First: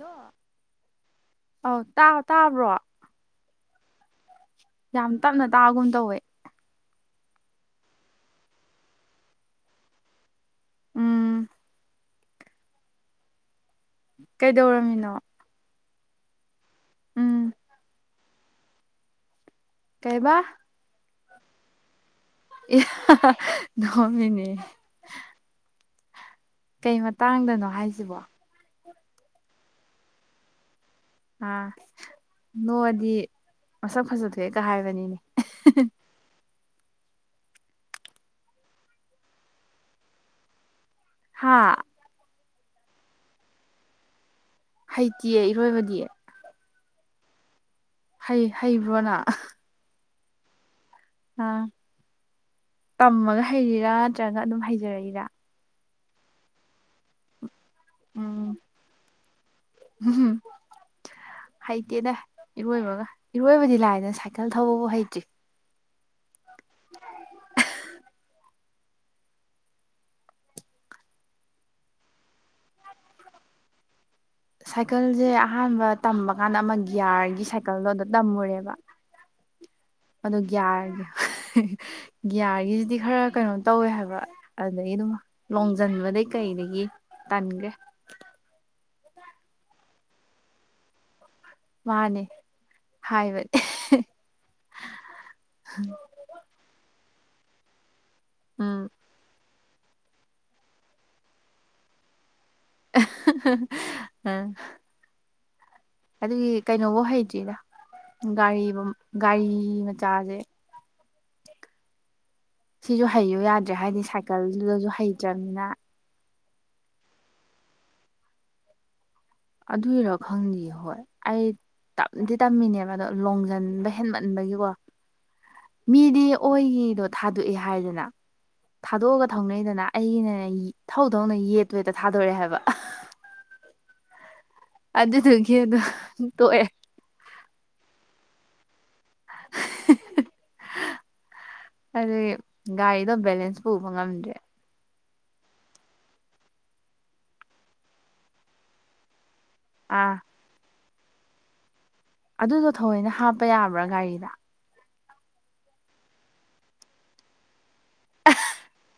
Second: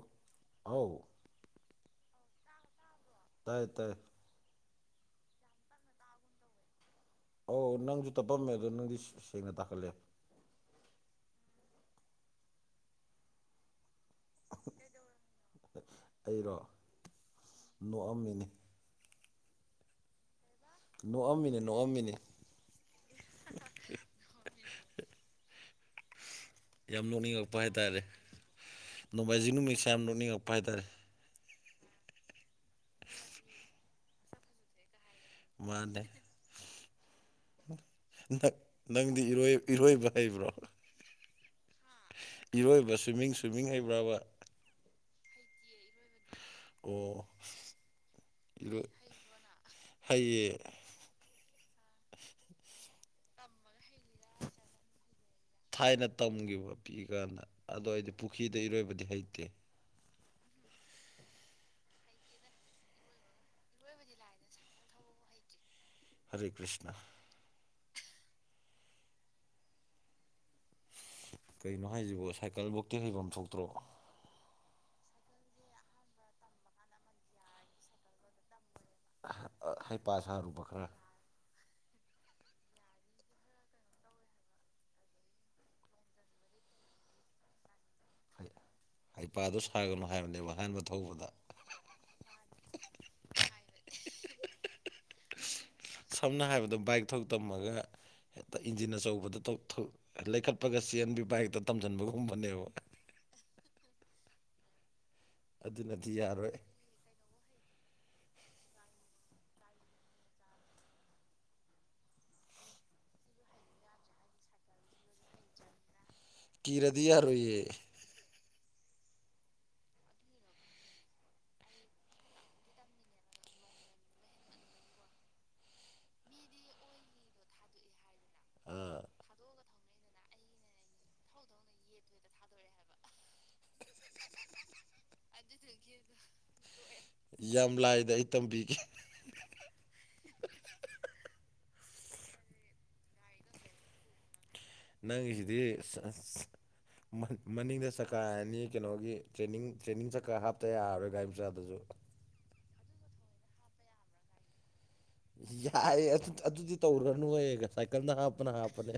ꯂꯣ ꯑꯧ ꯑꯥꯎ ꯇꯥ ꯇꯥꯕ꯭ꯔꯣ ꯇꯥꯢ ꯇꯥꯢ ꯌꯥꯝ ꯇꯞꯅ ꯇꯥꯒꯨꯝ ꯇꯧꯋꯦ ꯑꯣ ꯅꯪꯖꯨ ꯇꯞꯄꯝꯃꯦ ꯑꯗꯣ ꯅꯪꯗꯤ ꯁꯦ ꯁꯦꯡꯅ ꯇꯥꯈꯠꯂꯦ ꯎꯝ ꯀꯩꯗꯧꯔꯝꯃꯤꯅꯣ ꯑꯩꯔꯣ ꯎꯝ ꯅꯣꯛꯑꯝꯃꯤꯅꯤ ꯀꯩꯌꯦꯕꯥ ꯅꯣꯑꯝꯃꯤꯅꯤ ꯅꯣꯑꯝꯃꯤꯅꯤ ꯑꯦ ꯍ ꯍ ꯅꯣꯛꯑꯝꯃꯤꯅꯦꯌꯦ ꯀꯩ ꯌꯥꯝ ꯅꯣꯛꯅꯤꯡꯉꯛꯄ ꯃꯇꯥꯡꯗꯅꯣ ꯍꯥꯢ ꯇꯥꯔꯦ ꯍꯥꯏꯁꯤꯕꯣ ꯅꯣꯃꯥꯢꯖꯤꯡ ꯅꯨꯃꯤꯠꯁꯦ ꯌꯥꯝ ꯅꯣꯛꯅꯤꯡꯉꯛꯄ ꯍꯥꯢ ꯇꯥꯔꯦ ꯑꯥ ꯅꯣꯛꯑꯗꯤ ꯃꯁꯛ ꯐꯖ ꯊꯣꯛꯑꯦꯀꯥ ꯍꯥꯢꯕꯅꯤꯅꯦ ꯃꯥꯟꯅꯦ ꯗꯛ ꯅꯪꯗꯤ ꯏꯔꯣꯢ ꯏꯔꯣꯢꯕ ꯍꯩꯕ꯭ꯔꯣ ꯍꯥꯥ ꯏꯔꯣꯢꯕ ꯁ꯭ꯋꯤꯝꯃꯤꯡ ꯁ꯭ꯋꯤꯝꯃꯤꯡ ꯍꯩꯕ꯭ꯔꯕ ꯍꯩꯇꯤꯌꯦ ꯏꯔꯣꯢꯕꯗꯤ ꯑꯣ [unintelligible] ꯍꯩ ꯏꯔꯣꯏ ꯍꯩꯕ꯭ꯔꯣ ꯅ ꯑꯍ ꯍꯩꯌꯦ ꯑꯥ ꯇꯝꯃꯒ ꯍꯩꯔꯤꯔꯥ ꯇ꯭ꯔꯒ ꯑꯗꯨꯝ ꯍꯩꯖꯔꯛꯏꯔꯥ ꯊꯥꯢꯅ ꯇꯝꯒꯤꯕ ꯄꯤꯛꯏꯀꯥꯟꯗ ꯑꯗꯣ ꯑꯩꯗꯤ ꯄꯨꯈꯤꯗ ꯏꯔꯣꯢꯕꯗꯤ ꯍꯩꯇꯦ ꯎꯝ ꯍꯨꯝ ꯍꯩꯇꯦꯗ ꯏꯔꯣꯢꯕꯒ ꯏꯔꯣꯢꯕꯗꯤ ꯂꯥꯏꯔꯗꯅꯥ ꯁꯥꯢꯀꯜ ꯊꯧꯕꯕꯨ ꯍꯩꯇ꯭ꯔꯤ ꯍꯔꯦ ꯀ꯭ꯔꯤꯁꯅ ꯏꯁ ꯀꯩꯅꯣ ꯍꯥꯏꯖꯤꯕꯣ ꯁꯥꯏꯀꯜꯕꯣꯛꯇꯤ ꯍꯩꯕꯝ ꯊꯣꯛꯇ꯭ꯔꯣ ꯁꯥꯢꯀꯜꯖꯦ ꯑꯍꯥꯟꯕ ꯇꯝꯕ ꯀꯥꯟꯗ ꯑꯃ ꯒꯤꯌꯥꯔꯒꯤ ꯁꯥꯢꯀꯜꯗꯣ ꯑꯗ ꯇꯝꯃꯨꯔꯦꯕ ꯍꯩꯄꯥ ꯑꯗꯨ ꯁꯥꯔꯨꯕ ꯈꯔ ꯒ꯭ꯌꯥꯔꯒꯤ ꯍ ꯒ꯭ꯌꯥꯔꯤꯒꯤꯖꯤꯗꯤ ꯈꯔ ꯀꯩꯅꯣ ꯇꯧꯋꯦ ꯍꯥꯢꯕ ꯑꯗꯨꯗꯒꯤ ꯑꯗꯨꯝ ꯂꯣꯡꯖꯟꯕꯗꯩ ꯀꯩꯗꯒꯤ ꯇꯟꯒ꯭ꯔꯦ ꯍꯩꯄꯥꯗꯣ ꯁꯥꯒꯅꯨ ꯍꯥꯢꯕꯅꯦꯕ ꯑꯍꯥꯟꯕ ꯊꯧꯕꯗ ꯃꯥꯟꯅꯦ ꯍꯥꯢꯕ ꯑꯦꯍꯦ ꯁꯝꯅ ꯍꯥꯢꯔꯕꯗ ꯕꯥꯏꯛ ꯊꯧ ꯇꯝꯃꯒ ꯍꯦꯇ ꯎꯝ ꯏꯟꯖꯤꯟ ꯑꯆꯧꯕꯗ ꯇꯧꯊꯣꯛ ꯂꯩꯈꯠꯄꯒ ꯆꯦꯟꯕꯤ ꯕꯥꯏꯛꯇ ꯇꯝꯖꯟꯕꯒꯨꯝꯕꯅꯦꯕ [unintelligible] ꯑꯗꯨꯅꯗꯤ ꯑꯗꯨꯒꯤ ꯌꯥꯔꯣꯏ ꯀꯩꯅꯣꯕꯧ ꯍꯩꯇ꯭ꯔꯤꯗ ꯒꯥꯔꯤꯕ ꯒꯥꯔꯤ ꯃꯆꯥꯖꯦ ꯁꯤꯖꯨ ꯍꯩꯌꯨ ꯌꯥꯗ꯭ꯔꯦ ꯍꯥꯢꯗꯤ ꯁꯥꯢꯀꯜꯗꯨꯗꯖꯨ ꯍꯩꯇ꯭ꯔꯕꯅꯤꯅ ꯀꯤꯔꯗꯤ ꯌꯥꯔꯣꯢꯌꯦ ꯑꯗꯨꯢꯔ ꯈꯪꯗꯤꯌꯦ ꯍꯣꯢ ꯑꯩ ꯇꯞꯗꯤ ꯇꯝꯃꯤꯅꯦꯕ ꯑꯗꯣ ꯂꯣꯡꯖꯟꯕ ꯍꯦꯟꯃꯟꯕꯒꯤꯀꯣ ꯃꯤꯗꯤ ꯑꯣꯢꯒꯤꯗꯣ ꯊꯥꯗꯣꯛꯑꯦ ꯍꯥꯢꯗꯅ ꯑꯥ ꯊꯥꯗꯣꯛꯑꯒ ꯊꯧꯅꯩꯗꯅ ꯑꯩꯒꯤꯅꯅꯦ ꯌꯦ ꯊꯧꯊꯧꯅ ꯌꯦꯠꯇꯣ ꯍꯦꯛꯇ ꯊꯥꯗꯣꯔꯦ ꯍꯥꯢꯕ [unintelligible] ꯑꯗꯨꯗꯨꯒꯤ ꯑꯗꯣ ꯇꯣꯛꯑꯦ ꯌꯥꯝ ꯂꯥꯏꯗ ꯑꯩ ꯇꯝꯕꯤꯒꯦ [unintelligible] ꯑꯗꯨꯒꯤ ꯒꯥꯔꯤꯗꯣ ꯕꯦꯂꯦꯟꯁ ꯄꯨꯕ ꯉꯝꯗ꯭ꯔꯦ ꯅꯪꯒꯤꯁꯤꯗꯤ ꯁꯑꯁ ꯃꯥ ꯃꯅꯤꯡꯗ ꯆꯀꯥ ꯑꯅꯤ ꯀꯩꯅꯣꯒꯤ ꯇ꯭ꯔꯦꯅꯤꯡ ꯇ꯭ꯔꯦꯅꯤꯡ ꯑꯥ ꯆꯀꯥ ꯍꯥꯞꯇ ꯌꯥꯔꯔꯣꯏ ꯒꯥꯔꯤ ꯃꯆꯥꯗꯖꯨ ꯑꯗꯨꯗꯣ ꯊꯌꯣꯏꯅ ꯍꯥꯞꯄ ꯌꯥꯕ꯭ꯔꯥ ꯒꯥꯔꯤꯗ ꯌꯥꯏꯑꯦ ꯑꯗꯨ ꯑꯗꯨꯗꯤ ꯇꯧꯔꯨꯔꯅꯨꯍꯦ ꯁꯥꯏꯀꯜꯗ ꯍꯥꯞꯄꯅ ꯍꯥꯞꯄꯅꯦ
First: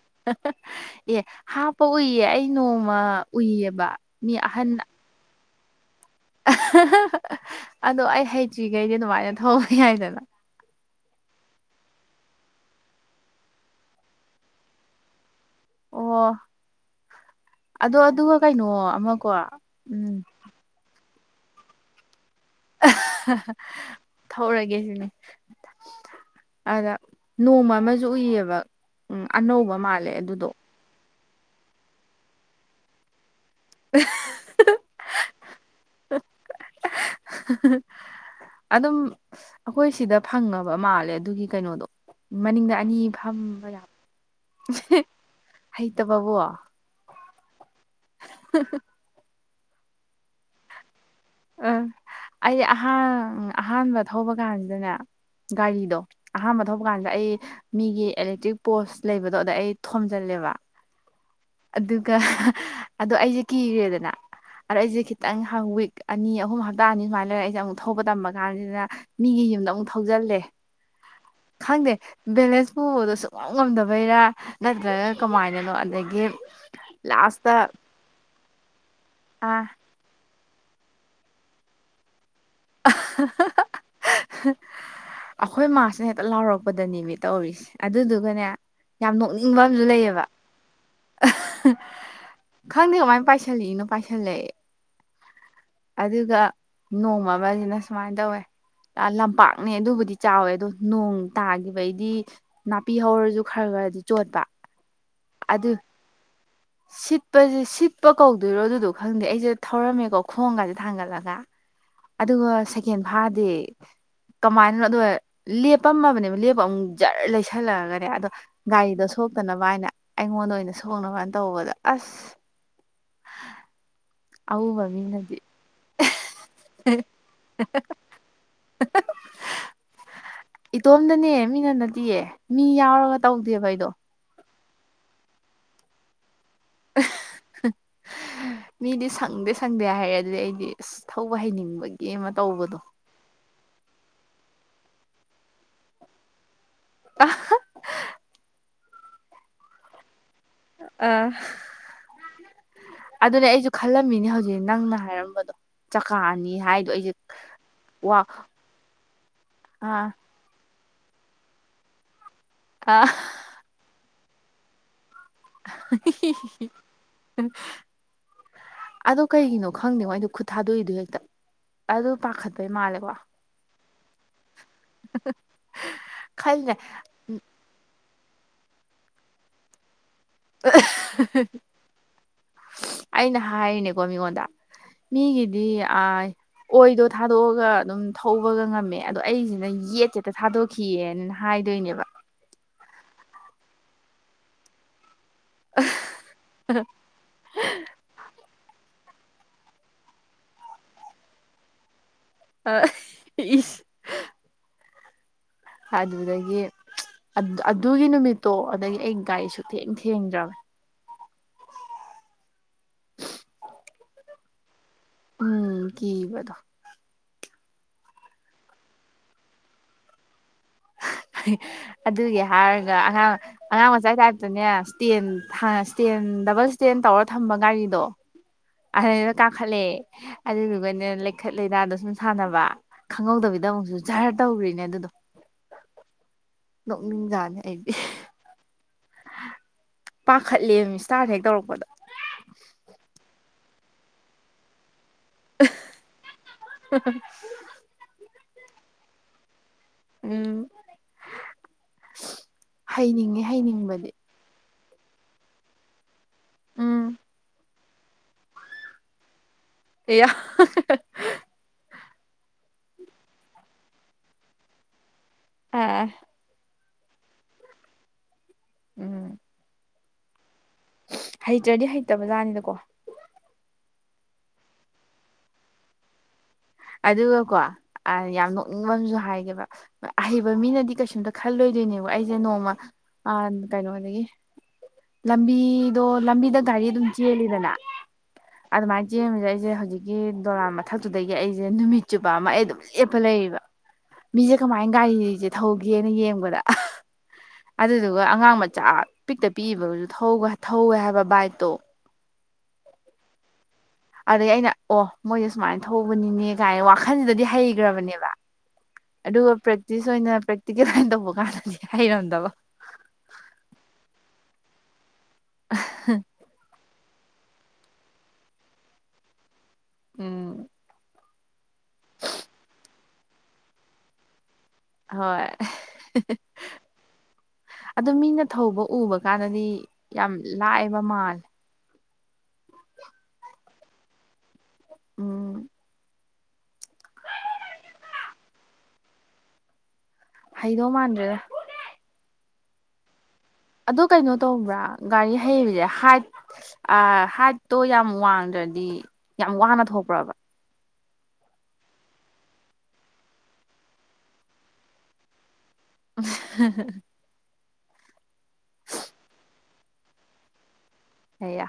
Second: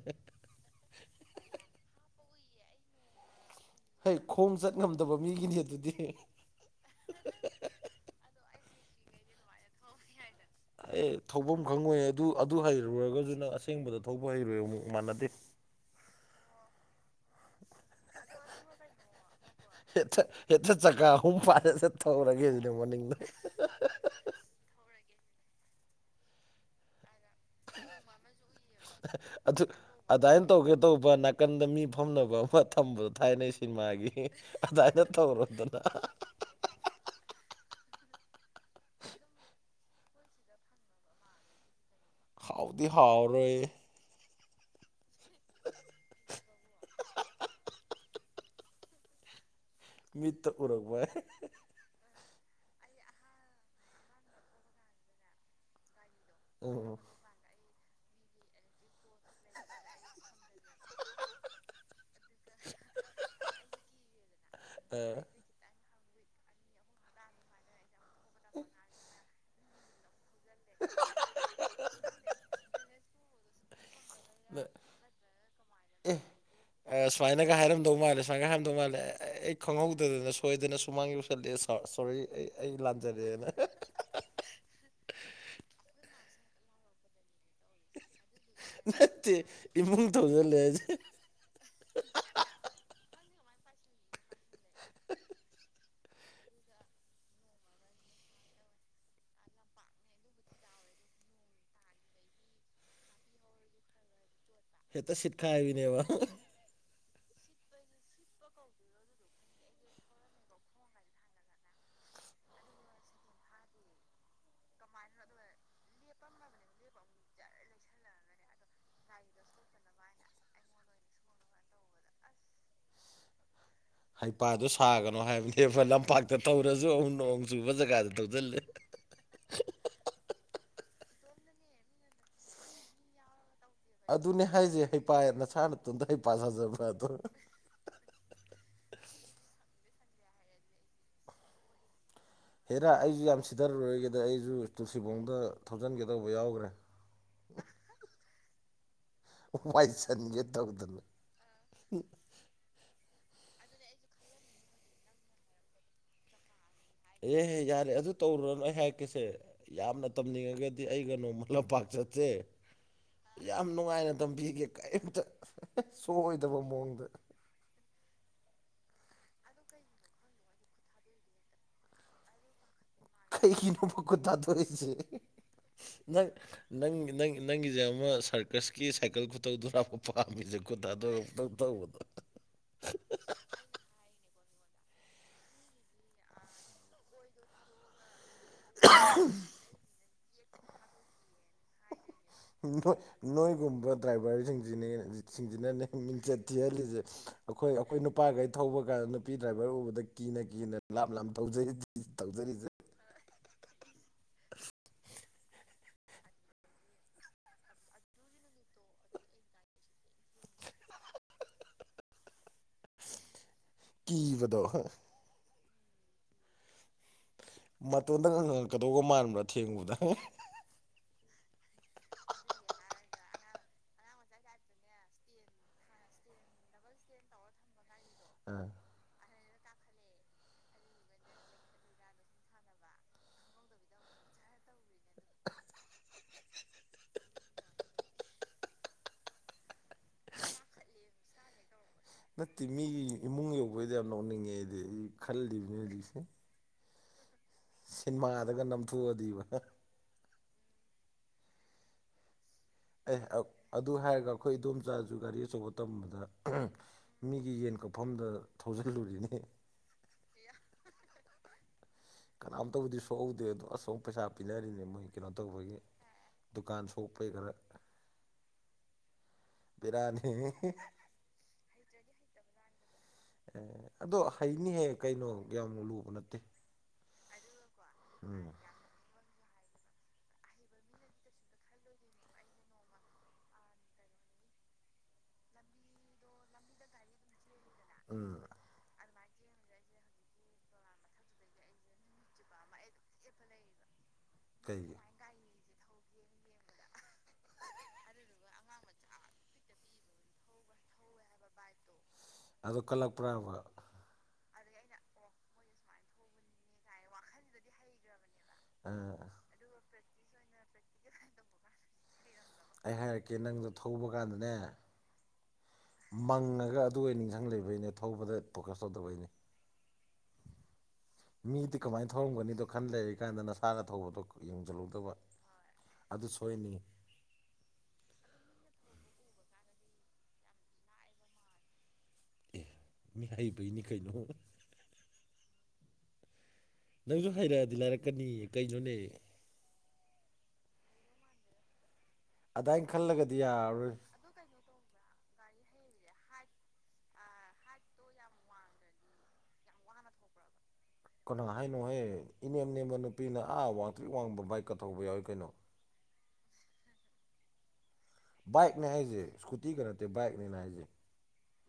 ꯑꯦ ꯍꯥꯞꯄ ꯎꯏꯌꯦ ꯑꯩ ꯅꯣꯡꯃ ꯎꯏꯌꯦꯕ ꯍꯩ ꯃꯤ ꯈꯣꯡ ꯑꯍꯟ ꯆꯠ ꯉꯝꯗꯕ ꯃꯤꯒꯤꯅꯤ ꯑꯗꯨꯗꯤ ꯑꯗꯣ ꯑꯩ ꯍꯩꯇ꯭ꯔꯤꯒꯩꯗꯤ ꯑꯗꯨꯃꯥꯏꯅ ꯊꯧꯕ ꯌꯥꯏꯗꯅ ꯑꯦ ꯊꯧꯕꯝ ꯈꯪꯉꯣꯏ ꯑꯗꯨ ꯑꯗꯨ ꯍꯩꯔꯨꯔꯒꯁꯨ ꯅꯪ ꯑꯁꯦꯡꯕꯗ ꯊꯧꯕ ꯍꯩꯔꯣꯏ ꯑꯃꯨꯛ ꯃꯥꯟꯅꯗꯦ ꯑꯣ ꯑꯗꯣ ꯑꯗꯨꯒ ꯀꯩꯅꯣ ꯑꯃꯀꯣ ꯎꯝ ꯍꯦꯇ ꯆꯀꯥ ꯑꯍꯨꯝ [unintelligible] ꯊꯧꯔꯒꯦꯁꯤꯅꯦ ꯃꯅꯤꯡꯗ ꯊꯧꯔꯒꯦ ꯁꯤꯅꯦ ꯑꯗ ꯅꯣꯡꯃ ꯑꯃꯖꯨ ꯎꯏꯌꯦꯕ ꯎꯝ ꯑꯗꯨ ꯑꯅꯧꯕ ꯃꯥꯜꯂꯦ ꯑꯗꯨꯃꯥꯏꯅ ꯑꯗꯨꯗꯣ ꯇꯧꯒꯦ ꯇꯧꯕ ꯅꯥꯀꯟꯗ ꯃꯤ ꯐꯝꯅꯕ ꯑꯃ ꯊꯝꯕꯗꯣ ꯊꯥꯏꯅꯩ ꯁꯤꯟꯃꯥꯒꯤ ꯑꯗꯥꯅ ꯇꯧꯔꯣꯗꯅ [unintelligible] ꯑꯗꯨꯝ ꯑꯈꯣꯏ ꯁꯤꯗ ꯐꯪꯉꯕ ꯃꯥꯜꯂꯦ ꯑꯗꯨꯒꯤ ꯀꯩꯅꯣꯗꯣ ꯃꯅꯤꯡꯗ ꯍꯥꯎꯗꯤ ꯑꯅꯤ ꯍꯥꯎꯔꯣꯏ ꯐꯝꯕ ꯌꯥ ꯍꯩꯇꯕꯕꯣ [unintelligible] ꯃꯤꯠꯇ ꯎꯔꯛꯄ ꯑꯥ ꯑꯩꯗꯤ ꯑꯍꯥꯡ ꯑꯍꯥꯟꯕ ꯊꯧꯕ ꯀꯥꯟꯖꯤꯗꯅꯦ ꯒꯥꯔꯤꯗꯣ ꯑꯍꯥꯟꯕ ꯊꯧꯕ ꯎꯝ ꯀꯥꯟꯁꯤꯗ ꯑꯩ ꯃꯤꯒꯤ ꯑꯦꯂꯦꯛꯇ꯭ꯔꯤꯛ ꯄꯣꯁ ꯂꯩꯕꯗꯣ ꯑꯗꯨꯗ ꯑꯩ ꯊꯣꯝꯖꯜꯂꯦꯕ [unintelligible] ꯑꯗꯨꯒ ꯑꯗꯣ ꯑꯩꯖꯦ ꯀꯤꯔꯦꯗꯅ ꯑꯗꯣ ꯑꯩꯖꯦ ꯑꯦ ꯈꯤꯇꯪ ꯍꯥ ꯋꯤꯛ ꯑꯅꯤ ꯑꯍꯨꯝ ꯍꯞꯇꯥ ꯑꯅꯤ ꯁꯨꯃꯥꯏ ꯂꯩꯔ ꯑꯩꯖꯦ ꯑꯃꯨꯛ ꯊꯧꯕ ꯇꯝꯕ ꯀꯥꯟꯖꯤꯅ ꯃꯤꯒꯤ ꯌꯨꯝꯗ ꯑꯃꯨꯛ ꯊꯧꯖꯜꯂꯦ [unintelligible] ꯈꯪꯗꯦ ꯕꯦꯂꯦꯟꯁ ꯄꯨꯕꯗꯣ ꯁꯨꯛ ꯉꯥꯝ ꯉꯝꯗꯕꯩꯔ ꯅꯠꯇ꯭ꯔꯒ ꯀꯃꯥꯏꯅꯅꯣ ꯑꯗꯒꯤ ꯁꯨꯃꯥꯏꯅꯒ ꯂꯥꯁꯇ ꯍꯥꯏꯔꯝꯗꯧ ꯃꯥꯜꯂꯦ ꯑꯉꯥꯡꯗꯣ ꯃꯥꯜꯑꯂꯦ ꯑꯦ ꯑ ꯑꯩ ꯈꯪꯍꯧꯗꯗꯅ ꯁꯣꯏꯗꯅ ꯁꯨꯃꯥꯡ ꯌꯧꯁꯜꯂꯛꯑꯦ ꯁꯧ ꯁꯣꯔꯤ ꯑꯩ ꯑꯩ ꯂꯥꯟꯖꯔꯦꯅ ꯑꯈꯣꯏ ꯃꯥꯁꯦ ꯍꯦꯛꯇ ꯂꯥꯎꯔꯛꯄꯗꯅꯦꯃꯤ ꯇꯧꯔꯤꯁꯦ ꯑꯗꯨꯗꯨꯒꯅꯦ ꯌꯥꯝ ꯅꯠꯇꯦ ꯅꯣꯛꯅꯤꯡꯕ ꯑꯝꯖꯨ ꯏꯃꯨꯡ ꯂꯩꯌꯦꯕ ꯊꯧꯖꯤꯜꯂꯦ ꯈꯪꯗꯦ ꯀꯃꯥꯏ ꯄꯥꯏꯁꯜꯂꯛꯏꯅꯣ ꯄꯥꯏꯁꯜꯂꯛꯑꯦ [unintelligible] ꯑꯗꯨꯒ ꯅꯣꯡꯃ ꯑꯃꯖꯤꯅ ꯁꯨꯃꯥꯏꯟ ꯇꯧꯋꯦ ꯑꯥ ꯂꯝꯄꯥꯛꯅꯦ ꯑꯗꯨꯕꯨꯗꯤ ꯆꯥꯎꯋꯦ ꯑꯗꯣ ꯅꯣꯡ ꯇꯥꯒꯤꯕꯩꯗꯤ ꯅꯥꯄꯤ ꯍꯧꯔꯖꯨ ꯈꯔ ꯒꯔꯗꯤ ꯆꯣꯠꯄ ꯍꯦꯇ ꯁꯤꯠꯈꯥꯏꯕꯤꯅꯦꯕ ꯁꯤꯠꯄꯖꯦ ꯁꯤꯠꯄ ꯀꯧꯗꯣꯏꯔꯣ ꯑꯗꯨꯗꯣ ꯈꯪꯗꯦ ꯑꯩꯖꯦ ꯊꯧꯔꯝꯃꯦꯀꯣ ꯈꯣꯡꯒꯥꯖꯦ ꯊꯥꯡꯒꯠꯂꯒ ꯑꯗꯨꯒ ꯁꯦꯀꯦꯟ ꯐꯥꯗꯦ ꯀꯃꯥꯏꯅꯅꯣ ꯑꯗꯣ ꯑꯥ ꯂꯦꯞꯄꯝꯃꯕꯅꯦꯕ ꯂꯦꯞꯄ ꯑꯃꯨꯛ ꯖꯔ ꯂꯩꯁꯜꯂꯛꯑꯒꯅꯦ ꯑꯗꯣ ꯒꯥꯔꯤꯗꯣ ꯁꯣꯛꯇꯅꯕ ꯍꯥꯏꯅ ꯑꯩꯉꯣꯟꯗ ꯑꯣꯏꯅ ꯁꯣꯛꯅꯕ ꯇꯧꯕꯗ ꯑꯁ ꯍꯩꯄꯥꯗꯣ ꯑꯎꯕ ꯁꯥꯒꯅꯣ ꯃꯤꯅꯗꯤ ꯍꯥꯏꯕꯅꯦꯕ ꯂꯝꯄꯥꯛꯇ ꯊꯧꯔꯖꯨ ꯑꯃꯨꯛ ꯅꯣꯡ ꯆꯨꯕ ꯖꯒꯥꯗ ꯊꯧꯖꯜꯂꯦ [unintelligible] ꯏꯇꯣꯝꯗꯅꯦ ꯃꯤꯅ ꯅꯠꯇꯤꯌꯦ ꯃꯤ ꯌꯥꯎꯔꯒ ꯇꯧꯗꯦꯕ ꯑꯩꯗꯣ ꯑꯗꯨꯅꯦ ꯍꯥꯏꯖꯦ ꯍꯩꯄꯥ ꯌꯥꯝ ꯅꯁꯥ ꯅꯇꯣꯟꯗ ꯍꯩꯄꯥ ꯁꯥꯖꯕ ꯑꯥ ꯑꯗꯣ ꯍꯥ ꯃꯤꯗꯤ ꯁꯪꯗꯦ ꯁꯪꯗꯦ ꯍꯥꯏꯌꯦ ꯑꯗꯨꯗꯤ ꯑꯩꯗꯤ ꯑꯁ ꯊꯧꯕ ꯍꯩꯅꯤꯡꯕꯩ ꯒꯤ ꯑꯃ ꯇꯧ ꯍꯦꯔꯥ ꯑꯩꯖꯨ ꯌꯥꯝ ꯁꯤꯗꯔꯔꯣꯏꯒꯦꯗ ꯑꯩꯖꯨ ꯇꯨꯜꯁꯤꯕꯣꯡꯗ ꯊꯧꯖꯟꯒꯦ ꯇꯧꯕ ꯌꯥꯎꯒ꯭ꯔꯦ ꯑꯥ ꯍꯥ ꯋꯥꯏꯁꯟꯒꯦ ꯇꯧꯗꯅ ꯑꯥ ꯑꯗꯨꯅꯦ ꯑꯩꯖꯨ ꯈꯜꯂꯝꯃꯤꯅꯦ ꯍꯧꯖꯤꯛ ꯅꯪꯅ ꯍꯥꯏꯔꯝꯕꯗꯣ ꯆꯀꯥ ꯑꯅꯤ ꯍꯥꯏ ꯑꯦꯍꯦ ꯌꯥꯔꯦ ꯑꯗꯨ ꯇꯧꯔꯨꯔꯅꯨ ꯑꯩ ꯍꯥꯏꯔꯛꯀꯦꯁꯦ ꯌꯥꯝꯅ ꯑꯥ ꯇꯝꯅꯤꯡꯉꯒ ꯗꯤ ꯑꯩꯒ ꯅꯣꯡꯃ ꯂꯝꯄꯥꯛ ꯆꯠꯁꯦ ꯑꯥ ꯌꯥꯝ ꯅꯨꯡꯉꯥꯏꯅ ꯇꯝꯕꯤꯒꯦ ꯀꯩꯝꯇ ꯑꯥ ꯍꯤ ꯍꯤ ꯍꯤ ꯍꯤ ꯑꯗꯣ ꯀꯩꯒꯤꯅꯣ ꯈꯪꯗꯦꯉꯣ ꯑꯩꯗꯤ ꯈꯨꯠ ꯊꯥꯗꯣꯛꯏꯗꯨ ꯍꯦꯛꯇ ꯑꯗꯨ ꯄꯥꯈꯠꯄꯩ ꯃꯥꯜꯂꯦꯀꯣ ꯀꯩꯒꯤꯅꯣꯕ ꯈꯨꯠ ꯊꯥꯗꯣꯔꯛꯏꯖꯦ ꯅꯪ ꯈꯜꯂꯦ ꯅꯪꯒꯤ ꯅꯪ ꯅꯪꯒꯤꯖꯦ ꯑꯃ ꯁꯔꯀꯁꯀꯤ ꯁꯥꯏꯀꯜ ꯈꯨꯊꯧꯗꯨꯔꯕ ꯄꯥꯝꯃꯤꯖꯦ ꯈꯨꯠ ꯊꯥꯗꯣꯛꯑ ꯄꯨꯛꯊꯧ ꯊꯧꯕꯗꯣ ꯍꯥ ꯍꯥ ꯑꯩꯅ ꯍꯥꯏꯔꯤꯅꯦꯀꯣ ꯃꯤꯉꯣꯟꯗ ꯃꯤꯒꯤꯗꯤ ꯑꯥꯏ ꯑꯣꯏꯗꯣ ꯊꯥꯗꯣꯛꯑꯒ ꯑꯗꯨꯝ ꯊꯧꯕꯒ ꯉꯝꯃꯦ ꯑꯗꯣ ꯑꯩꯖꯤꯅ ꯌꯦꯠꯁꯦ ꯍꯦꯛꯇ ꯊꯥꯗꯣꯛꯈꯤꯌꯦꯅ ꯍꯥꯏꯗꯣꯏꯅꯦꯕ ꯅꯣꯏ ꯅꯣꯏꯒꯨꯝꯕ ꯗ꯭ꯔꯥꯏꯚꯔꯖꯤꯡꯖꯤꯅꯦ ꯁꯤꯖꯤꯅꯅꯦ ꯃꯤꯡꯆꯠ ꯊꯤꯍꯜꯂꯤꯖꯦ ꯑꯈꯣꯏ ꯑꯈꯣꯏ ꯅꯨ ꯄꯥꯒꯩ ꯊꯧꯕ ꯀꯥꯟꯗ ꯅꯨꯄꯤ ꯗ꯭ꯔꯥꯏꯚꯔ ꯎꯕꯗ ꯀꯤꯅ ꯀꯤꯅ ꯂꯥꯞ ꯂꯥꯞ ꯊꯧꯖꯔꯤꯗꯨꯗꯤ ꯊꯧꯖꯔꯤꯗꯨ ꯑꯥ ꯑꯩ ꯏꯁ ꯑꯗꯨꯗꯒꯤ ꯑꯗꯨ ꯑꯗꯨꯒꯤ ꯅꯨꯃꯤꯠꯇꯣ ꯑꯗꯒꯤ ꯑꯩ ꯒꯥꯔꯤ ꯁꯨꯛ ꯊꯦꯡ ꯊꯦꯡꯗ꯭ꯔꯕꯅꯤ ꯀꯤꯕꯗꯣ ꯍꯥ ꯎꯝ ꯀꯤꯕꯗꯣ ꯃꯇꯣꯟꯗꯒ ꯉꯪꯉꯛꯀꯗꯧꯒ ꯃꯥꯟꯕ꯭ꯔ ꯊꯦꯡꯕꯗ ꯍꯥ ꯍꯤ ꯑꯗꯨꯒꯤ ꯍꯥꯏꯔꯒ ꯑꯉꯥꯡ ꯑꯉꯥꯡ ꯃꯆꯥꯥꯏ ꯇꯥꯏꯞꯇꯅꯦ ꯁ꯭ꯇꯦꯟ ꯍꯥꯟꯅ ꯁ꯭ꯇꯦꯟ ꯗꯕꯜ ꯁ꯭ꯇꯦꯟ ꯇꯧꯔ ꯊꯝꯕ ꯒꯥꯔꯤꯗꯣ ꯑꯥ ꯑꯗꯩꯗ ꯀꯥꯈꯠꯂꯦ ꯑꯗꯨꯗꯨꯒꯅꯦ ꯂꯩꯈꯠ ꯂꯩꯗꯥꯗꯣ ꯁꯨꯝ ꯁꯥꯟꯅꯕ ꯈꯪꯍꯧꯗꯕꯤꯗꯃꯨꯛꯖꯨ ꯖꯔ ꯇꯧꯒ꯭ꯔꯤꯅꯦ ꯑꯗꯨꯗꯣ [inaudible] ꯅꯣꯛꯅꯤꯡ ꯖꯥꯠꯅꯤ ꯑꯩꯗꯤ ꯄꯥꯈꯠꯂꯦꯃꯤ ꯁ꯭ꯇꯥꯔꯠ ꯍꯦꯛ ꯇꯧꯔꯛꯄꯗ ꯅꯠꯇꯦ ꯃꯤꯒꯤ ꯏꯃꯨꯡ ꯌꯧꯕꯩꯗꯣ ꯌꯥꯝ ꯅꯣꯛꯅꯤꯡꯉꯦ ꯑꯩꯗꯤ ꯑꯩ ꯈꯜꯂꯤꯕꯅꯤ ꯍꯧꯖꯤꯛꯁꯦ [inaudible] ꯁꯤꯟꯃꯥꯗꯒ ꯅꯝꯊꯣꯛꯑꯗꯤꯕ ꯍꯥ ꯎꯝ ꯑꯦ ꯍꯩꯅꯤꯡꯉꯦ ꯑꯗꯨ ꯍꯩꯅꯤꯡꯕꯗꯤ ꯍꯥꯏꯔꯒ ꯑꯩꯈꯣꯏ ꯏꯗꯣꯝꯆꯥꯁꯨ ꯒꯥꯔꯤ ꯑꯆꯧꯕ ꯇꯝꯕꯗ ꯎꯝ ꯃꯤꯒꯤ ꯌꯦꯟ ꯀꯛꯐꯝꯗ ꯊꯧꯖꯤꯜꯂꯨꯔꯤꯅꯦ ꯑꯦꯌꯥ ꯀꯅꯥꯝꯇꯕꯨꯗꯤ ꯁꯣꯛꯍꯧꯗꯦ ꯑꯗꯣ ꯑꯁꯣꯝ ꯄꯩꯁꯥ ꯄꯤꯅꯔꯤꯅꯦ ꯃꯣꯏ ꯀꯩꯅꯣ ꯇꯧꯕꯒꯤ ꯑ ꯗꯨꯀꯥꯟ ꯁꯣꯛꯄꯩ ꯈꯔ ꯎꯝ ꯕꯦꯔꯥꯅꯤꯍꯦ ꯍꯩꯇ꯭ꯔꯗꯤ ꯍꯩꯇꯕ ꯖꯥꯠꯅꯤꯗꯀꯣ ꯑꯦ ꯑꯗꯣ ꯍꯩꯅꯤꯍꯦ ꯀꯩꯅꯣ ꯌꯥꯝꯅ ꯂꯨꯕ ꯅꯠꯇꯦ ꯑꯗꯨꯒꯀꯣ ꯑ ꯎꯝ ꯌꯥꯝ ꯅꯣꯛ ꯅꯤꯪꯕꯝꯁꯨ ꯍꯥꯏꯒꯦꯕ ꯑꯍꯩꯕ ꯃꯤꯅꯗꯤ ꯀꯩꯁꯨꯝꯇ ꯈꯜꯂꯣꯏꯗꯣꯏꯅꯦꯕ ꯑꯩꯁꯦ ꯅꯣꯡꯃ ꯑꯟ ꯀꯩꯅꯣꯗꯒꯤ ꯂꯝꯕꯤꯗꯣ ꯂꯝꯕꯤꯗ ꯒꯥꯔꯤ ꯑꯗꯨꯝ ꯆꯦꯜꯂꯤꯗꯅ ꯎꯝ ꯑꯗꯨꯃꯥꯏꯅ ꯆꯦꯟꯕꯁꯤꯗ ꯑꯩꯁꯦ ꯍꯧꯖꯤꯛꯀꯤ ꯗꯣꯂꯥꯟ ꯃꯊꯛꯇꯨꯗꯒꯤ ꯑꯩꯁꯦ ꯅꯨꯃꯤꯠ ꯆꯨꯞꯄ ꯑꯃ ꯑꯩ ꯑꯗꯨꯝ ꯂꯦꯞꯄ ꯂꯩꯔꯤꯕ, ꯃꯤꯁꯦ ꯀꯃꯥꯏꯅ ꯀꯩꯒꯤ ꯒꯥꯔꯤ [unintelligible] ꯊꯧꯒꯦꯅ ꯌꯦꯡꯕꯗ ꯑꯗꯨꯗꯨꯒ ꯑꯉꯥꯡ ꯃꯆꯥ ꯄꯤꯛꯇ ꯄꯤꯛꯏꯕꯒꯁꯨ ꯊꯧꯕ ꯊꯧꯋꯦ ꯍꯥꯏꯕ ꯕꯥꯏꯛꯇꯣ ꯑꯗꯨ ꯀꯜꯂꯛꯄ꯭ꯔꯕ ꯑꯗꯒꯤ ꯑꯩꯅ ꯑꯣ ꯃꯣꯏꯁꯦ ꯁꯨꯃꯥꯏꯅ ꯊꯧꯕꯅꯤꯅꯦ ꯀꯥꯏꯅ ꯋꯥꯈꯜꯁꯤꯗꯗꯤ ꯍꯩꯈ꯭ꯔꯕꯅꯦꯕ ꯑꯥ ꯑꯗꯨꯒ ꯄ꯭ꯔꯦꯛꯇꯤꯁ ꯑꯣꯏꯅ ꯄ꯭ꯔꯦꯛꯇꯤꯀꯦꯜ ꯑꯣꯏꯅ ꯇꯧꯕ ꯀꯥꯟꯗꯗꯤ ꯍꯩꯔꯝꯗꯕ ꯑꯩ ꯍꯥꯏꯔꯛꯀꯦ ꯅꯪꯗꯣ ꯊꯧꯕ ꯀꯥꯟꯗꯅꯦ, ꯃꯪꯉꯒ ꯑꯗꯨ ꯑꯣꯏ ꯅꯤꯡꯁꯤꯡ ꯂꯩꯕꯒꯤꯅꯦ ꯊꯧꯕꯗ ꯐꯣꯀꯁ ꯇꯧꯗꯕꯩꯅꯦ ꯎꯝ [inaudible] ꯃꯤꯗꯤ ꯀꯃꯥꯏ ꯊꯧꯔꯝꯒꯅꯤꯗꯣ ꯈꯟ ꯂꯩꯔꯤ ꯀꯥꯟꯗ ꯅꯁꯥꯅ ꯊꯧꯕꯗꯣ ꯌꯦꯡꯁꯤꯜꯂꯧ ꯍꯣꯏ ꯑꯗꯨ ꯃꯤꯅ ꯊꯧꯕ ꯎꯕ ꯀꯥꯟꯗꯗꯤ ꯌꯥꯝ ꯂꯥꯏꯕ ꯃꯥꯜꯂꯦ ꯑꯦ ꯃꯤ ꯍꯩꯕꯩꯅꯤ ꯀꯩꯅꯣ ꯎꯝ ꯅꯪꯁꯨ ꯍꯩꯔꯛꯑꯗꯤ ꯂꯥꯏꯔꯛꯀꯅꯤꯌꯦ ꯀꯩꯅꯣꯅꯦ ꯍꯩꯗꯧ ꯃꯥꯟꯗ꯭ꯔꯦꯗ ꯑꯗꯥꯏꯅ ꯈꯜꯂꯒꯗꯤ ꯌꯥꯔꯔꯣꯏ ꯑꯗꯨ ꯀꯩꯅꯣ ꯇꯧꯕ꯭ꯔꯥ ꯒꯥꯔꯤ ꯍꯩꯕꯁꯦ ꯍꯥꯏꯠ ꯑ ꯍꯥꯏꯠꯇꯣ ꯌꯥꯝ ꯋꯥꯡꯗ꯭ꯔꯗꯤ ꯌꯥꯝ ꯋꯥꯅ ꯊꯣꯛꯄ꯭ꯔꯕ ꯀꯅꯥ ꯍꯥꯏꯅꯣꯍꯦ ꯏꯅꯦꯝ ꯅꯦꯝꯕ ꯅꯨꯄꯤꯅ ꯑꯥ ꯋꯥꯡꯇ꯭ꯔꯤꯛ ꯋꯥꯡꯕ ꯕꯥꯏꯛꯀ ꯊꯧꯕ ꯌꯥꯎꯏ ꯀꯩꯅꯣ [inaudible] ꯕꯥꯏꯛꯅꯦ ꯍꯥꯏꯁꯦ ꯁ꯭ꯀꯨꯇꯤꯒ ꯅꯠꯇꯦ ꯕꯥꯏꯛꯅꯦ ꯑꯩꯅꯥ ꯍꯥꯏꯁꯦ ꯑꯌꯥ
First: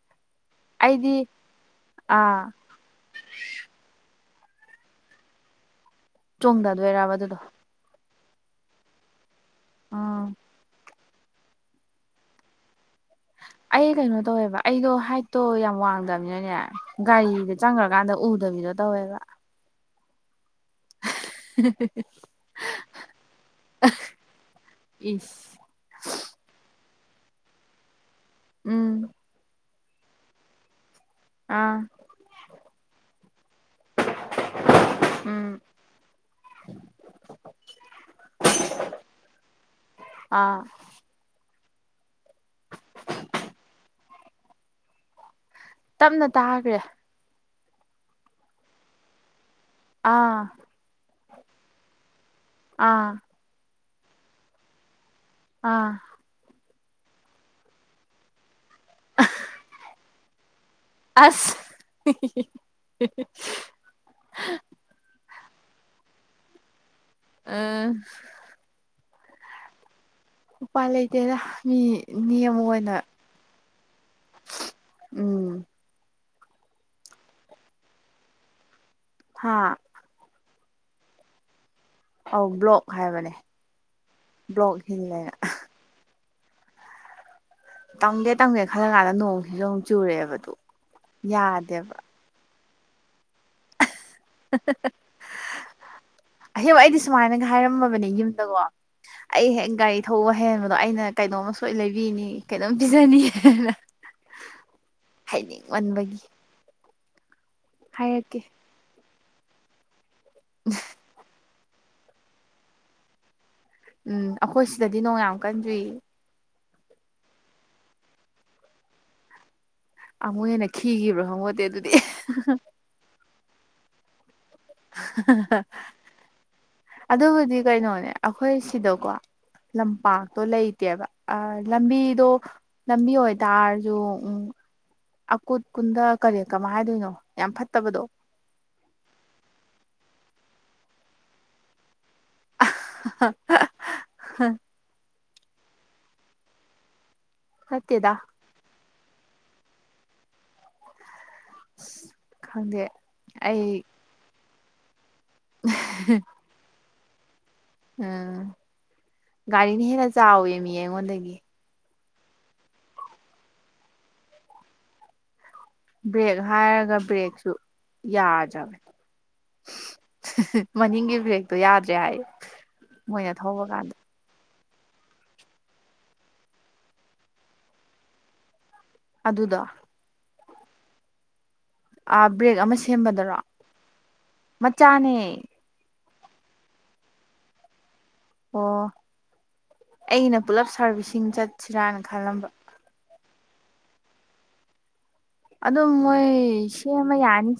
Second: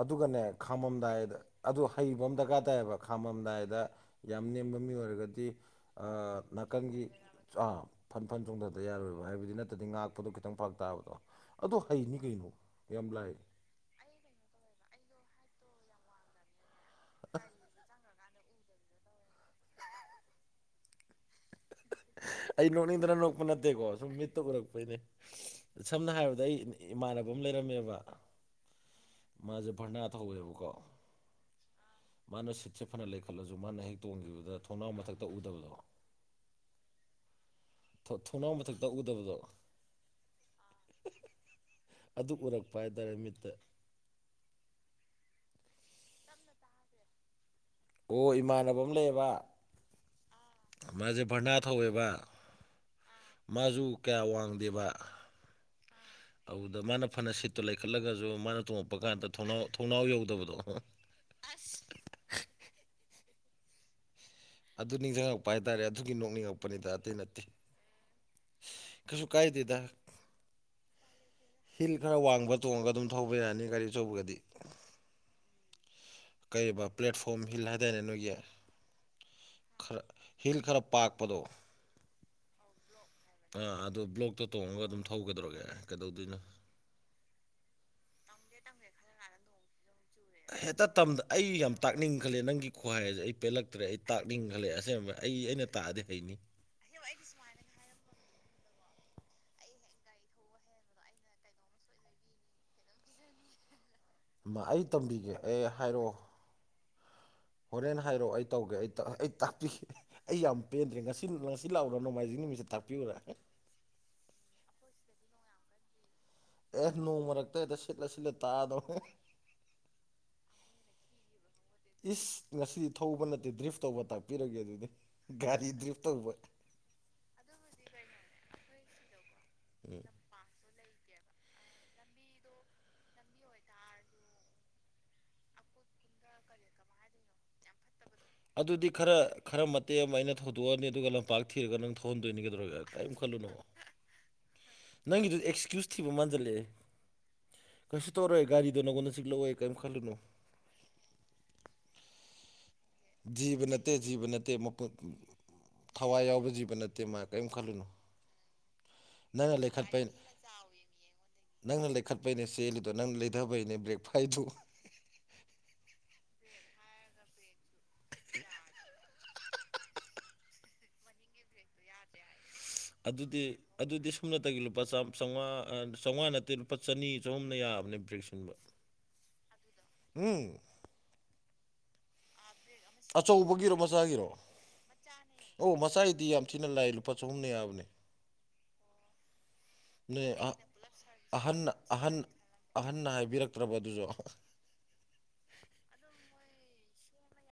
ꯑꯗꯨꯒꯅꯦ ꯑꯩꯗꯤ ꯈꯥꯝꯃꯝꯗꯥꯏꯗ ꯑꯗꯨ ꯍꯩꯕ ꯑꯃ ꯑꯥ ꯗꯔꯀꯥꯔ ꯇꯥꯏꯌꯦꯕ ꯈꯥꯝꯃꯝꯗꯥꯏꯗ ꯌꯥꯝ ꯅꯦꯝꯕ ꯃꯤ ꯑꯣꯏꯔꯒꯗꯤ ꯑꯥ ꯅꯥꯀꯟꯒꯤ ꯆꯣꯡꯊꯗꯣꯏꯔꯕ ꯑꯗꯨꯗꯣ ꯆꯥꯡ ꯐꯟ ꯆꯣꯡꯊꯗ ꯌꯥꯔꯣꯏꯕ ꯍꯥꯏꯕꯗꯤ ꯅꯠꯇꯗꯤ ꯎꯝ ꯉꯥꯛꯄꯗꯣ ꯈꯤꯇꯪ ꯐꯔꯛ ꯇꯥꯕꯗꯣ ꯑꯗꯣ ꯍꯩꯅꯤ ꯀꯩꯅꯣ ꯌꯥꯝ ꯂꯥꯏ ꯑꯩ ꯀꯩꯅꯣ ꯇꯧꯋꯦꯕ ꯑꯩꯗꯣ ꯍꯥꯏꯠꯇꯣ ꯌꯥꯝ ꯋꯥꯡꯗꯝꯅꯤꯅꯅꯦ ꯒꯥꯔꯤꯗ ꯆꯪꯒ꯭ꯔꯀꯥꯟꯗ ꯎꯗꯕꯤꯗꯣ ꯇꯧꯋꯦꯕ ꯑꯩ ꯅꯣꯛꯅꯤꯡꯗꯅ ꯅꯣꯛꯄ ꯅꯠꯇꯦꯀꯣ ꯁꯨꯝ ꯃꯤꯠꯇ ꯎꯔꯛꯄꯩꯅꯤ ꯏꯁ ꯁꯝꯅ ꯍꯥꯏꯔꯕꯗ ꯑꯩ ꯏꯃꯥꯟꯅꯕ ꯑꯝ ꯂꯩꯔꯝꯃꯦꯕ ꯎꯝ ꯃꯥꯖꯦ ꯚꯔꯅꯥꯠ ꯊꯧꯋꯦꯕꯀꯣ ꯑꯥ ꯃꯥꯅ ꯁꯤꯠꯁꯦ ꯐꯅ ꯂꯩꯈꯠꯂꯖꯨ ꯃꯥꯅ ꯍꯦꯛ ꯇꯣꯡꯒꯤꯕꯗ ꯊꯣꯡꯅꯥꯎ ꯃꯊꯛꯇ ꯎꯝ ꯎꯗꯕꯗꯣ ꯊꯣ ꯊꯣꯡꯅꯥꯎ ꯃꯊꯛꯇ ꯎꯗꯕꯗꯣ ꯑꯥ ꯑꯗꯨ ꯎꯔꯛꯄ ꯍꯥꯏꯇꯥꯔꯦ ꯃꯤꯠꯇ ꯇꯞꯅ ꯇꯥꯒ꯭ꯔꯦ ꯑꯣ ꯏꯃꯥꯟꯅꯕ ꯑꯝ ꯂꯩꯌꯦꯕ ꯑꯥ ꯃꯥꯖꯦ ꯚꯔꯅꯥ ꯊꯧꯋꯦꯕ ꯑꯥ ꯃꯥꯖꯨ ꯀꯌꯥ ꯋꯥꯡꯗꯦꯕ ꯑꯥ ꯑꯧꯗ ꯃꯥꯅ ꯐꯅ ꯁꯤꯠꯇꯨ ꯂꯩꯈꯠꯂꯒꯖꯨ ꯃꯥꯅ ꯇꯣꯡꯉꯛꯄ ꯀꯥꯟꯗ ꯊꯣꯡꯅꯥꯎ ꯊꯣꯡꯅꯥꯎ ꯌꯧꯗꯕꯗꯣ ꯑꯁ ꯑꯗꯨ ꯅꯤꯡꯖꯪꯉꯛꯄ ꯍꯥꯏ ꯇꯥꯔꯦ ꯑꯗꯨꯒꯤ ꯅꯣꯛꯅꯤꯡꯉꯛꯄꯅꯤꯗ ꯑꯇꯩ ꯅꯠ ꯑ ꯀꯩꯁꯨ ꯀꯥꯏꯗꯦꯗ ꯎꯄꯥꯏ ꯂꯩꯇꯦꯗ ꯃꯤ ꯍꯤꯜ ꯈꯔ ꯅꯦꯝ ꯋꯥꯡꯕ ꯇꯣꯡꯉꯒ ꯑꯣꯏꯅ ꯑꯗꯨꯝ ꯊꯧꯕ ꯌꯥꯅꯤ ꯒꯥꯔꯤ ꯑꯆꯧꯕꯒꯗꯤ ꯎꯝ ꯀꯩꯑꯕ ꯄ꯭ꯂꯦꯠꯐꯣꯝ ꯍꯤꯜ ꯍꯥꯏꯗꯥꯏꯅꯦ ꯅꯣꯏꯒꯤ ꯍꯥꯥ ꯈꯔ ꯍꯤꯜ ꯈꯔ ꯄꯥꯛꯄꯗꯣ ꯑꯧ ꯕ꯭ꯂꯣꯛ ꯍꯥꯏꯕꯅꯦ ꯑꯥ ꯑꯗꯨ ꯕ꯭ꯂꯣꯛꯇꯣ ꯕ꯭ꯂꯣꯛ ꯇꯣꯡꯉꯒ ꯑꯗꯨꯝ ꯊꯧ ꯍꯤꯜꯂꯦꯅ ꯀꯩꯗꯧꯔꯒꯦ ꯀꯩꯗꯧꯗꯣꯏꯅꯣ ꯇꯝꯒꯦ ꯇꯝꯒꯦ ꯈꯜꯂꯀꯥꯟꯗ ꯅꯣꯡꯖꯤꯖꯨ ꯑꯃꯨꯛ ꯆꯨꯔꯛꯑꯦꯕ ꯑꯗꯨ ꯍꯦꯠꯇ ꯇꯝꯗ ꯑꯩ ꯌꯥꯝ ꯌꯥꯗꯦꯕ ꯇꯥꯛꯅꯤꯡꯈꯠꯂꯛꯑꯦ ꯅꯪꯒꯤ ꯈꯨꯍꯥꯏꯖꯦ ꯑꯩ ꯄꯦꯜꯂꯛꯇ꯭ꯔꯦ ꯑꯩ ꯇꯥꯛꯅꯤꯡꯈꯠꯂꯦ ꯑꯁꯦꯡꯕ ꯑꯩ ꯑꯩꯅ ꯇꯥꯛꯑꯗꯤ ꯍꯩꯅꯤ ꯑꯍꯦꯝꯕ ꯑꯩꯗꯤ ꯁꯨꯃꯥꯏꯅꯒ ꯍꯥꯏꯔꯝꯃꯕꯅꯦ ꯌꯨꯝꯗꯒꯣ ꯑꯩ ꯍꯦꯛ ꯒꯥꯔꯤ ꯊꯧꯕ ꯍꯩꯍꯟꯕꯗꯣ ꯑꯩꯅ ꯀꯩꯅꯣꯝꯃ ꯁꯣꯏ ꯂꯩꯕꯤꯅꯤ ꯀꯩꯅꯣꯝ ꯄꯤꯖꯅꯤ ꯃꯥ ꯑꯩ ꯇꯝꯕꯤꯒꯦ ꯑꯦ ꯍꯥꯏꯔꯛꯑꯣ ꯍꯥꯏꯅꯤꯡꯃꯟꯕꯒꯤ ꯍꯣꯔꯦꯟ ꯍꯥꯏꯔꯣ ꯍꯥꯏꯔꯛꯀꯦ ꯑꯩ ꯇꯧꯒꯦ ꯑꯩ ꯇꯥ ꯑꯩ ꯇꯥꯛꯄꯤꯒꯦ ꯑꯩ ꯌꯥꯝ ꯄꯦꯟꯗ꯭ꯔꯦ ꯉꯁꯤ [unintelligible] ꯁꯤ ꯂꯥꯛꯎꯔꯥ ꯅꯣꯡꯃꯥꯏꯖꯤꯡ ꯅꯨꯃꯤꯠꯇ ꯇꯥꯛꯄꯤꯌꯨꯔꯥ ꯎꯝ ꯑꯈꯣꯏ ꯁꯤꯗꯗꯤ ꯅꯣꯡ ꯌꯥꯝ ꯀꯟ ꯆꯨꯏ ꯑꯦ ꯅꯣꯡ ꯃꯔꯛꯇ ꯍꯦꯛꯇ ꯁꯤꯠꯂ ꯁꯤꯠꯂ ꯇꯥꯛꯑꯗꯧ ꯑꯃꯨꯛ ꯍꯦꯟꯅ ꯈꯤꯒꯤꯕ꯭ꯔꯥ ꯈꯪꯄꯣꯠꯇꯦ ꯑꯗꯨꯗꯤ ꯏꯁ ꯉꯁꯤꯗꯤ ꯊꯧꯕ ꯅꯠꯇꯦ ꯗ꯭ꯔꯤꯐ ꯇꯧꯕ ꯇꯥꯛꯄꯤꯔꯒꯦ ꯑꯗꯨꯗꯤ ꯒꯥꯔꯤ ꯗ꯭ꯔꯤꯐ ꯇꯧꯕ ꯑꯗꯨꯕꯨꯗꯤ ꯀꯩꯅꯣꯅꯦ ꯑꯈꯣꯏ ꯁꯤꯗꯀꯣ ꯂꯝꯄꯥꯛ ꯎꯝ ꯄꯥꯛꯇꯣ ꯂꯩꯇꯦꯕ ꯑꯥ ꯂꯝꯕꯤꯗꯣ ꯂꯝꯕꯤ ꯑꯣꯏ ꯇꯥꯔꯖꯨ ꯎꯝ ꯑꯀꯨꯠ ꯀꯨꯟꯗ ꯀꯔꯤ ꯀꯃꯥꯏ ꯍꯥꯏꯗꯣꯏꯅꯣ ꯌꯥꯝ ꯐꯠꯇꯕꯗꯣ ꯑꯗꯨꯗꯤ ꯈꯔ ꯈꯔ ꯃꯇꯦꯛ ꯑꯃ ꯑꯩꯅ ꯊꯧꯗꯣꯛꯑꯅꯤ ꯑꯗꯨꯒ ꯂꯝꯄꯥꯛ ꯊꯤꯔꯒ ꯅꯪ ꯊꯧꯍꯟꯗꯣꯏꯅꯤ ꯀꯩꯗꯧꯔꯒꯦ ꯀꯩꯝ ꯈꯜꯂꯨꯅꯣ ꯅꯪꯒꯤꯗꯨ ꯑꯦꯛꯁꯀ꯭ꯌꯨꯁ ꯊꯤꯕ ꯃꯥꯟꯖꯜꯂꯛꯑꯦ ꯀꯩꯁꯨ ꯐꯠꯇꯦꯗ ꯇꯧꯔꯣꯏ ꯒꯥꯔꯤꯗꯣ ꯅꯪꯉꯣꯟꯗ ꯆꯤꯛꯂꯛꯑꯣꯏ ꯀꯔꯤꯝ ꯈꯜꯂꯨꯅꯨ ꯈꯪꯗꯦ ꯖꯤꯕ ꯑꯩ ꯅꯠꯇꯦ ꯖꯤꯕ ꯅꯠꯇꯦ ꯃꯄꯨꯠ ꯊꯋꯥꯏ ꯌꯥꯎꯕ ꯖꯤꯕ ꯅꯠꯇꯦ ꯃꯥ ꯀꯔꯤꯝ ꯈꯜꯂꯨꯅꯨ ꯎꯝ ꯅꯪꯅ ꯒꯥꯔꯤꯅ ꯂꯩꯈꯠꯄꯩ ꯍꯦꯟꯅ ꯆꯥꯎꯋꯦꯃꯤ ꯑꯩꯉꯣꯟꯗꯒꯤ ꯅꯪꯅ ꯂꯩꯈꯠꯄꯩꯅꯦ ꯆꯦꯜꯂꯤꯗꯣ ꯅꯪꯅ ꯂꯩꯗꯕꯩꯅꯦ ꯕ꯭ꯔꯦꯛ ꯐꯥꯏꯗꯨ ꯕ꯭ꯔꯦꯛ ꯍꯥꯏꯔꯒ ꯕ꯭ꯔꯦꯛꯁꯨ ꯌꯥꯗ꯭ꯔꯕꯅꯦ ꯃꯅꯤꯡꯒꯤ ꯕꯔꯦꯛꯇꯣ ꯌꯥꯗ꯭ꯔꯦ ꯍꯥꯏꯌꯦ ꯑꯗꯨꯗꯤ ꯑꯗꯨꯗꯤ ꯁꯨꯞꯅꯠꯇꯒꯤ ꯂꯨꯄꯥ ꯆꯥꯝ ꯆꯧꯉꯥ ꯑꯥ ꯆꯧꯉꯥ ꯅꯠꯇꯦ ꯂꯨꯄꯥ ꯆꯅꯤ ꯆꯍꯨꯝꯅ ꯌꯥꯕꯅꯦ ꯕ꯭ꯔꯦꯛ ꯁꯤꯟꯕ ꯑꯗꯨꯗꯣ ꯏ ꯑꯥ ꯕ꯭ꯔꯦꯛ ꯑꯃ ꯁꯦꯝꯕꯗꯔꯣ ꯑꯆꯧꯕꯒꯤꯔꯣ ꯃꯆꯥꯒꯤꯔꯣ ꯃꯆꯥꯅꯦ ꯃꯆꯥꯅꯤ ꯑꯣ ꯃꯆꯥꯒꯤꯗꯤ ꯌꯥꯝ ꯊꯤꯅ ꯂꯥꯏ ꯂꯨꯄꯥ ꯆꯍꯨꯝꯅ ꯌꯥꯕꯅꯦ ꯑꯣ ꯅꯣꯏ ꯑꯩꯅ ꯑ ꯄꯨꯂꯞ ꯁꯥꯔꯚꯤꯁꯤꯡ ꯑꯍꯟꯅ ꯆꯠꯁꯤꯔꯥꯅ ꯑꯍꯟ ꯈꯜꯂꯝꯕ ꯑꯍꯟꯅ ꯍꯥꯏꯕꯤꯔꯛꯇ꯭ꯔꯕ ꯑꯗꯨꯁꯨ ꯑꯗꯨꯝ ꯃꯣꯏ ꯁꯦꯝꯃ ꯌꯥꯔꯅꯤ